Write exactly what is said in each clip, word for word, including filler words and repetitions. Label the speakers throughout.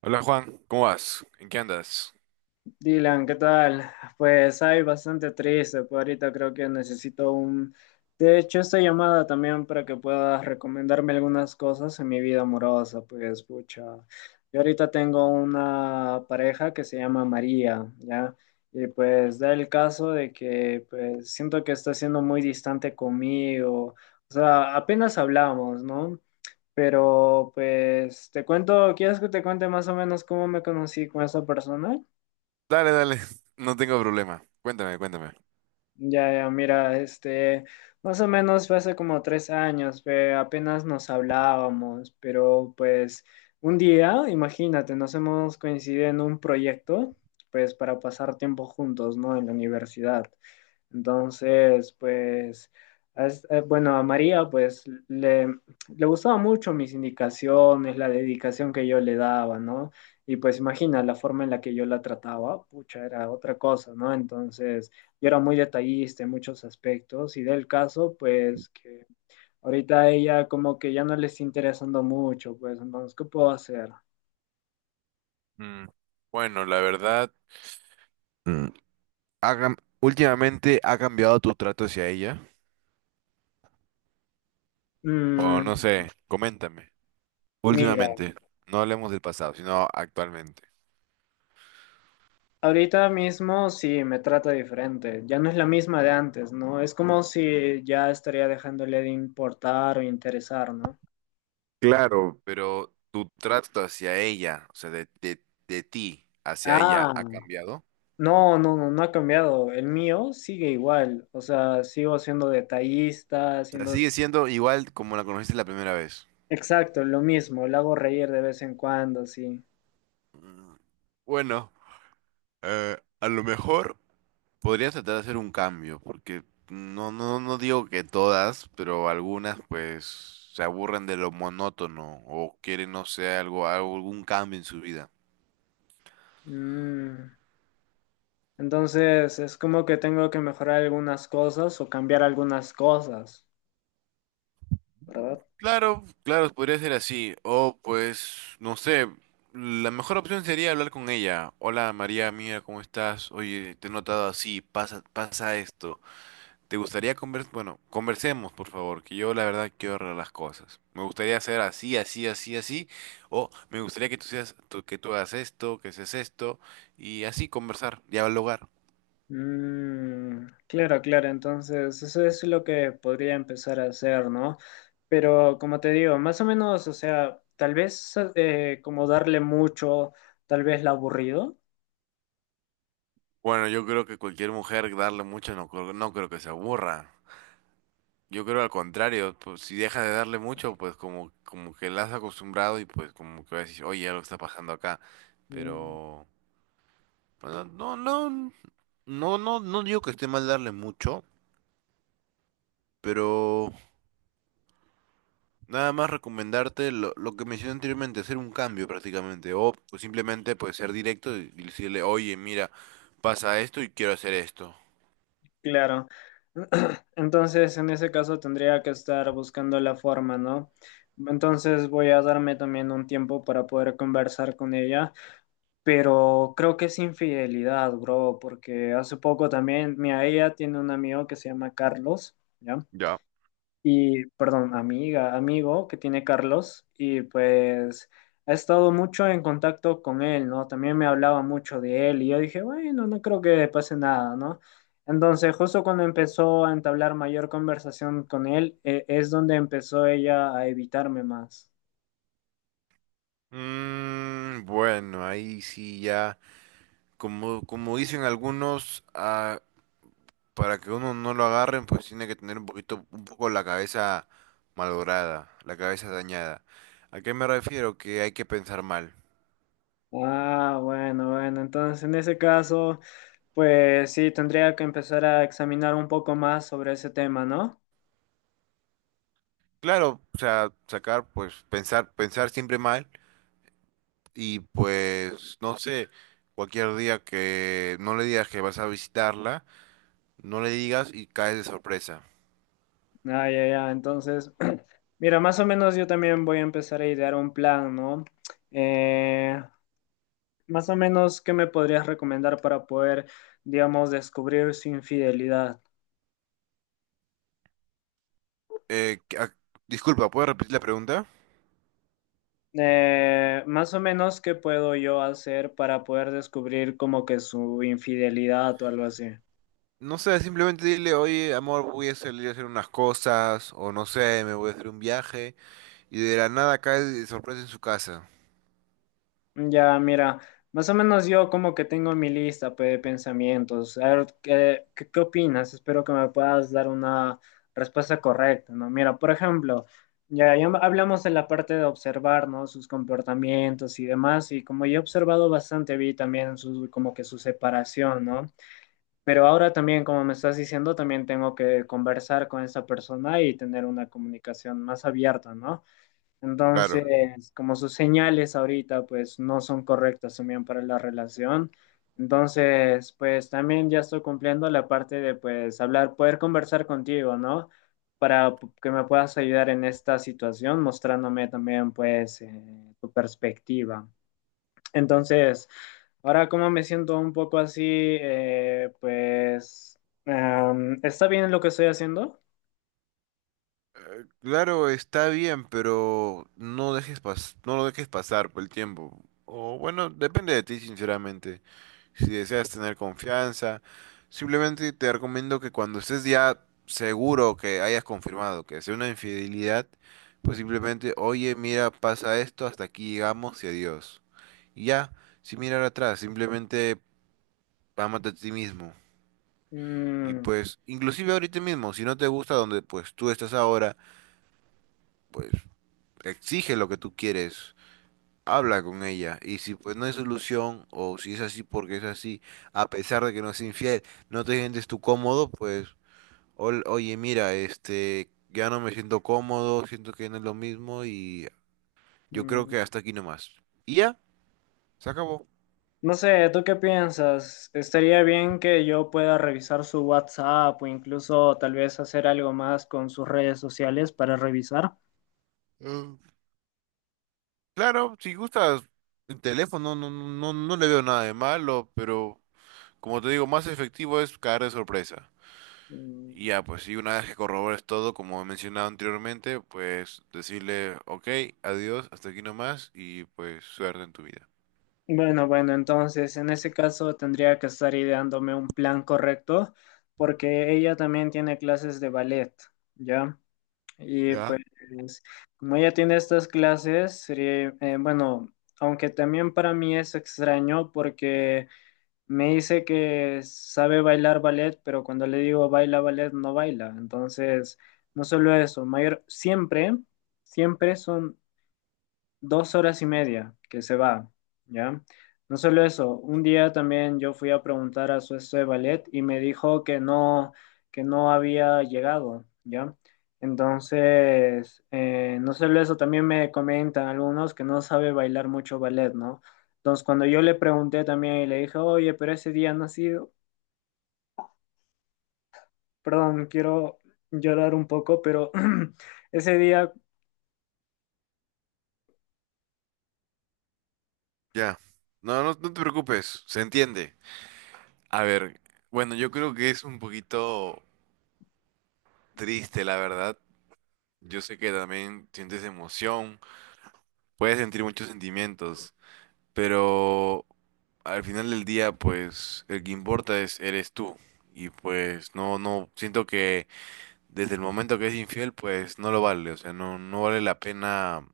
Speaker 1: Hola Juan, ¿cómo vas? ¿En qué andas?
Speaker 2: Dylan, ¿qué tal? Pues hay bastante triste, pues ahorita creo que necesito un. De hecho, esta llamada también para que puedas recomendarme algunas cosas en mi vida amorosa, pues pucha. Yo ahorita tengo una pareja que se llama María, ¿ya? Y pues da el caso de que pues siento que está siendo muy distante conmigo. O sea, apenas hablamos, ¿no? Pero pues te cuento, ¿quieres que te cuente más o menos cómo me conocí con esa persona?
Speaker 1: Dale, dale, no tengo problema. Cuéntame, cuéntame.
Speaker 2: Ya, ya, mira, este, más o menos fue hace como tres años, pe- apenas nos hablábamos, pero pues un día, imagínate, nos hemos coincidido en un proyecto, pues para pasar tiempo juntos, ¿no? En la universidad. Entonces, pues, as- eh, bueno, a María, pues, le, le gustaban mucho mis indicaciones, la dedicación que yo le daba, ¿no? Y pues imagina la forma en la que yo la trataba, pucha, era otra cosa, ¿no? Entonces, yo era muy detallista en muchos aspectos y del caso, pues, que ahorita a ella como que ya no le está interesando mucho, pues, entonces, ¿qué puedo hacer?
Speaker 1: Mm, Bueno, la verdad, mm, ha cam- últimamente ha cambiado tu trato hacia ella. O no
Speaker 2: Mm,
Speaker 1: sé, coméntame.
Speaker 2: mira.
Speaker 1: Últimamente, no hablemos del pasado, sino actualmente.
Speaker 2: Ahorita mismo sí me trata diferente, ya no es la misma de antes, ¿no? Es como si ya estaría dejándole de importar o interesar, ¿no?
Speaker 1: Claro, pero tu trato hacia ella, o sea, de, de, de ti hacia ella,
Speaker 2: Ah,
Speaker 1: ¿ha cambiado?
Speaker 2: no, no, no, no ha cambiado. El mío sigue igual, o sea, sigo siendo detallista,
Speaker 1: O sea,
Speaker 2: siendo.
Speaker 1: sigue siendo igual como la conociste la primera vez.
Speaker 2: Exacto, lo mismo, lo hago reír de vez en cuando, sí.
Speaker 1: Bueno, eh, a lo mejor podría tratar de hacer un cambio, porque no, no, no digo que todas, pero algunas pues se aburren de lo monótono o quieren, no sé, algo, algo- algún cambio en su vida.
Speaker 2: Mm, Entonces, es como que tengo que mejorar algunas cosas o cambiar algunas cosas, ¿verdad?
Speaker 1: Claro, claro, podría ser así. O pues, no sé, la mejor opción sería hablar con ella. Hola María, mira, ¿cómo estás? Oye, te he notado así, pasa, pasa esto. ¿Te gustaría conversar? Bueno, conversemos, por favor, que yo la verdad quiero arreglar las cosas. Me gustaría hacer así, así, así, así, o me gustaría que tú seas, tú- que tú hagas esto, que seas esto, y así conversar, dialogar.
Speaker 2: Mm, claro, claro, entonces eso es lo que podría empezar a hacer, ¿no? Pero como te digo, más o menos, o sea, tal vez eh, como darle mucho, tal vez la aburrido.
Speaker 1: Bueno, yo creo que cualquier mujer darle mucho no, creo- no creo que se aburra. Yo creo al contrario, pues si deja de darle mucho, pues como, como que la has acostumbrado y pues como que va a decir, oye, algo está pasando acá.
Speaker 2: Mm,
Speaker 1: Pero, bueno, no, no, no, no, no digo que esté mal darle mucho, pero nada más recomendarte lo, lo que mencioné anteriormente, hacer un cambio prácticamente, o pues, simplemente pues ser directo y y decirle, oye, mira, pasa esto y quiero hacer esto.
Speaker 2: claro. Entonces, en ese caso tendría que estar buscando la forma, ¿no? Entonces voy a darme también un tiempo para poder conversar con ella. Pero creo que es infidelidad, bro, porque hace poco también, mi ella tiene un amigo que se llama Carlos, ¿ya?
Speaker 1: Ya.
Speaker 2: Y, perdón, amiga, amigo que tiene Carlos, y pues ha estado mucho en contacto con él, ¿no? También me hablaba mucho de él, y yo dije, bueno, no creo que pase nada, ¿no? Entonces, justo cuando empezó a entablar mayor conversación con él, eh, es donde empezó ella a evitarme más.
Speaker 1: Mm, bueno, ahí sí ya, como, como dicen algunos, ah, para que uno no lo agarren, pues tiene que tener un poquito, un poco la cabeza malograda, la cabeza dañada. ¿A qué me refiero? Que hay que pensar mal.
Speaker 2: Ah, bueno, bueno, entonces en ese caso, pues sí, tendría que empezar a examinar un poco más sobre ese tema, ¿no?
Speaker 1: Claro, o sea, sacar, pues pensar, pensar siempre mal. Y pues, no sé, cualquier día que no le digas que vas a visitarla, no le digas y caes de sorpresa.
Speaker 2: Ah, ya, ya, entonces, mira, más o menos yo también voy a empezar a idear un plan, ¿no? Eh, más o menos, ¿qué me podrías recomendar para poder, digamos, descubrir su infidelidad?
Speaker 1: Eh, que- ah, disculpa, ¿puedes repetir la pregunta?
Speaker 2: Eh, más o menos, ¿qué puedo yo hacer para poder descubrir como que su infidelidad o algo así?
Speaker 1: No sé, simplemente dile, oye, amor, voy a salir a hacer unas cosas, o no sé, me voy a hacer un viaje, y de la nada caes de sorpresa en su casa.
Speaker 2: Ya, mira, más o menos yo como que tengo mi lista pues, de pensamientos. A ver, ¿qué, qué, qué opinas? Espero que me puedas dar una respuesta correcta, ¿no? Mira, por ejemplo, ya, ya hablamos de la parte de observar, ¿no? Sus comportamientos y demás, y como yo he observado bastante, vi también su, como que su separación, ¿no? Pero ahora también, como me estás diciendo, también tengo que conversar con esa persona y tener una comunicación más abierta, ¿no?
Speaker 1: Claro,
Speaker 2: Entonces, como sus señales ahorita pues no son correctas también para la relación. Entonces, pues también ya estoy cumpliendo la parte de pues hablar, poder conversar contigo, ¿no? Para p- que me puedas ayudar en esta situación, mostrándome también pues eh, tu perspectiva. Entonces, ahora como me siento un poco así, eh, pues, em, ¿está bien lo que estoy haciendo?
Speaker 1: Claro, está bien, pero no dejes pas- no lo dejes pasar por el tiempo. O bueno, depende de ti, sinceramente, si deseas tener confianza. Simplemente te recomiendo que cuando estés ya seguro que hayas confirmado que sea una infidelidad, pues simplemente, oye, mira, pasa esto, hasta aquí llegamos y adiós. Y ya, sin mirar atrás, simplemente ámate a ti mismo. Y
Speaker 2: Mm,
Speaker 1: pues, inclusive ahorita mismo, si no te gusta donde pues tú estás ahora, pues exige lo que tú quieres. Habla con ella. Y si pues no hay solución, o si es así porque es así, a pesar de que no es infiel, no te sientes tú cómodo, pues, ol- oye, mira, este, ya no me siento cómodo, siento que no es lo mismo y yo creo
Speaker 2: mm.
Speaker 1: que hasta aquí nomás. Y ya, se acabó.
Speaker 2: No sé, ¿tú qué piensas? ¿Estaría bien que yo pueda revisar su WhatsApp o incluso tal vez hacer algo más con sus redes sociales para revisar?
Speaker 1: Eh, claro, si gustas el teléfono, no, no, no, no le veo nada de malo, pero como te digo, más efectivo es caer de sorpresa. Y
Speaker 2: Mm,
Speaker 1: ya, pues, y una vez que corrobores todo, como he mencionado anteriormente, pues decirle, ok, adiós, hasta aquí nomás, y pues suerte en tu vida.
Speaker 2: bueno, bueno, entonces en ese caso tendría que estar ideándome un plan correcto porque ella también tiene clases de ballet, ¿ya? Y pues
Speaker 1: Ya.
Speaker 2: como ella tiene estas clases, sería, eh, bueno, aunque también para mí es extraño porque. Me dice que sabe bailar ballet, pero cuando le digo baila ballet, no baila. Entonces, no solo eso, mayor, siempre, siempre son dos horas y media que se va, ¿ya? No solo eso, un día también yo fui a preguntar a su estudio de ballet y me dijo que no, que no había llegado, ¿ya? Entonces, eh, no solo eso, también me comentan algunos que no sabe bailar mucho ballet, ¿no? Entonces, cuando yo le pregunté también y le dije, oye, pero ese día no ha sido, perdón, quiero llorar un poco, pero ese día,
Speaker 1: Ya. No, no, no te preocupes, se entiende. A ver, bueno, yo creo que es un poquito triste, la verdad. Yo sé que también sientes emoción, puedes sentir muchos sentimientos, pero al final del día, pues, el que importa es eres tú. Y pues no, no, siento que desde el momento que es infiel, pues no lo vale, o sea, no, no vale la pena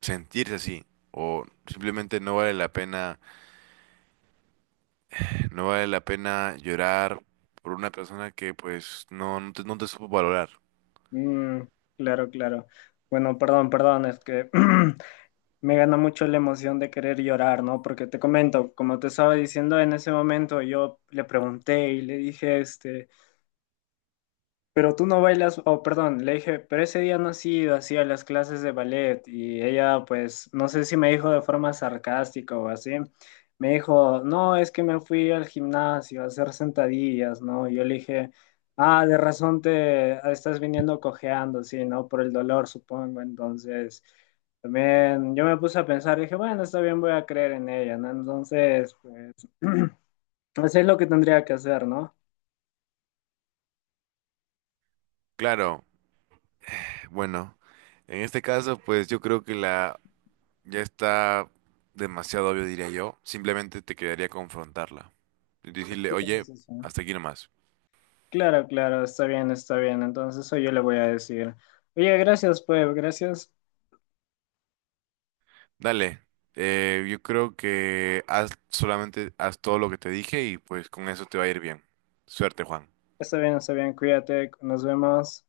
Speaker 1: sentirse así, o simplemente no vale la pena, no vale la pena llorar por una persona que pues no, no te, no te supo valorar.
Speaker 2: mm, claro, claro. Bueno, perdón, perdón, es que me gana mucho la emoción de querer llorar, ¿no? Porque te comento, como te estaba diciendo, en ese momento yo le pregunté y le dije, este, pero tú no bailas, oh, perdón, le dije, pero ese día no has ido así a las clases de ballet y ella pues, no sé si me dijo de forma sarcástica o así, me dijo, no, es que me fui al gimnasio a hacer sentadillas, ¿no? Y yo le dije, ah, de razón te estás viniendo cojeando, sí, ¿no? Por el dolor, supongo. Entonces, también yo me puse a pensar, dije, bueno, está bien, voy a creer en ella, ¿no? Entonces, pues, eso es lo que tendría que hacer, ¿no?
Speaker 1: Claro, bueno, en este caso, pues yo creo que la ya está demasiado obvio, diría yo, simplemente te quedaría confrontarla y decirle,
Speaker 2: Sí,
Speaker 1: oye,
Speaker 2: sí, sí.
Speaker 1: hasta aquí nomás.
Speaker 2: Claro, claro, está bien, está bien. Entonces eso yo le voy a decir. Oye, gracias, pues, gracias.
Speaker 1: Dale, eh, yo creo que haz solamente haz todo lo que te dije y pues con eso te va a ir bien. Suerte, Juan.
Speaker 2: Está bien, está bien, cuídate, nos vemos.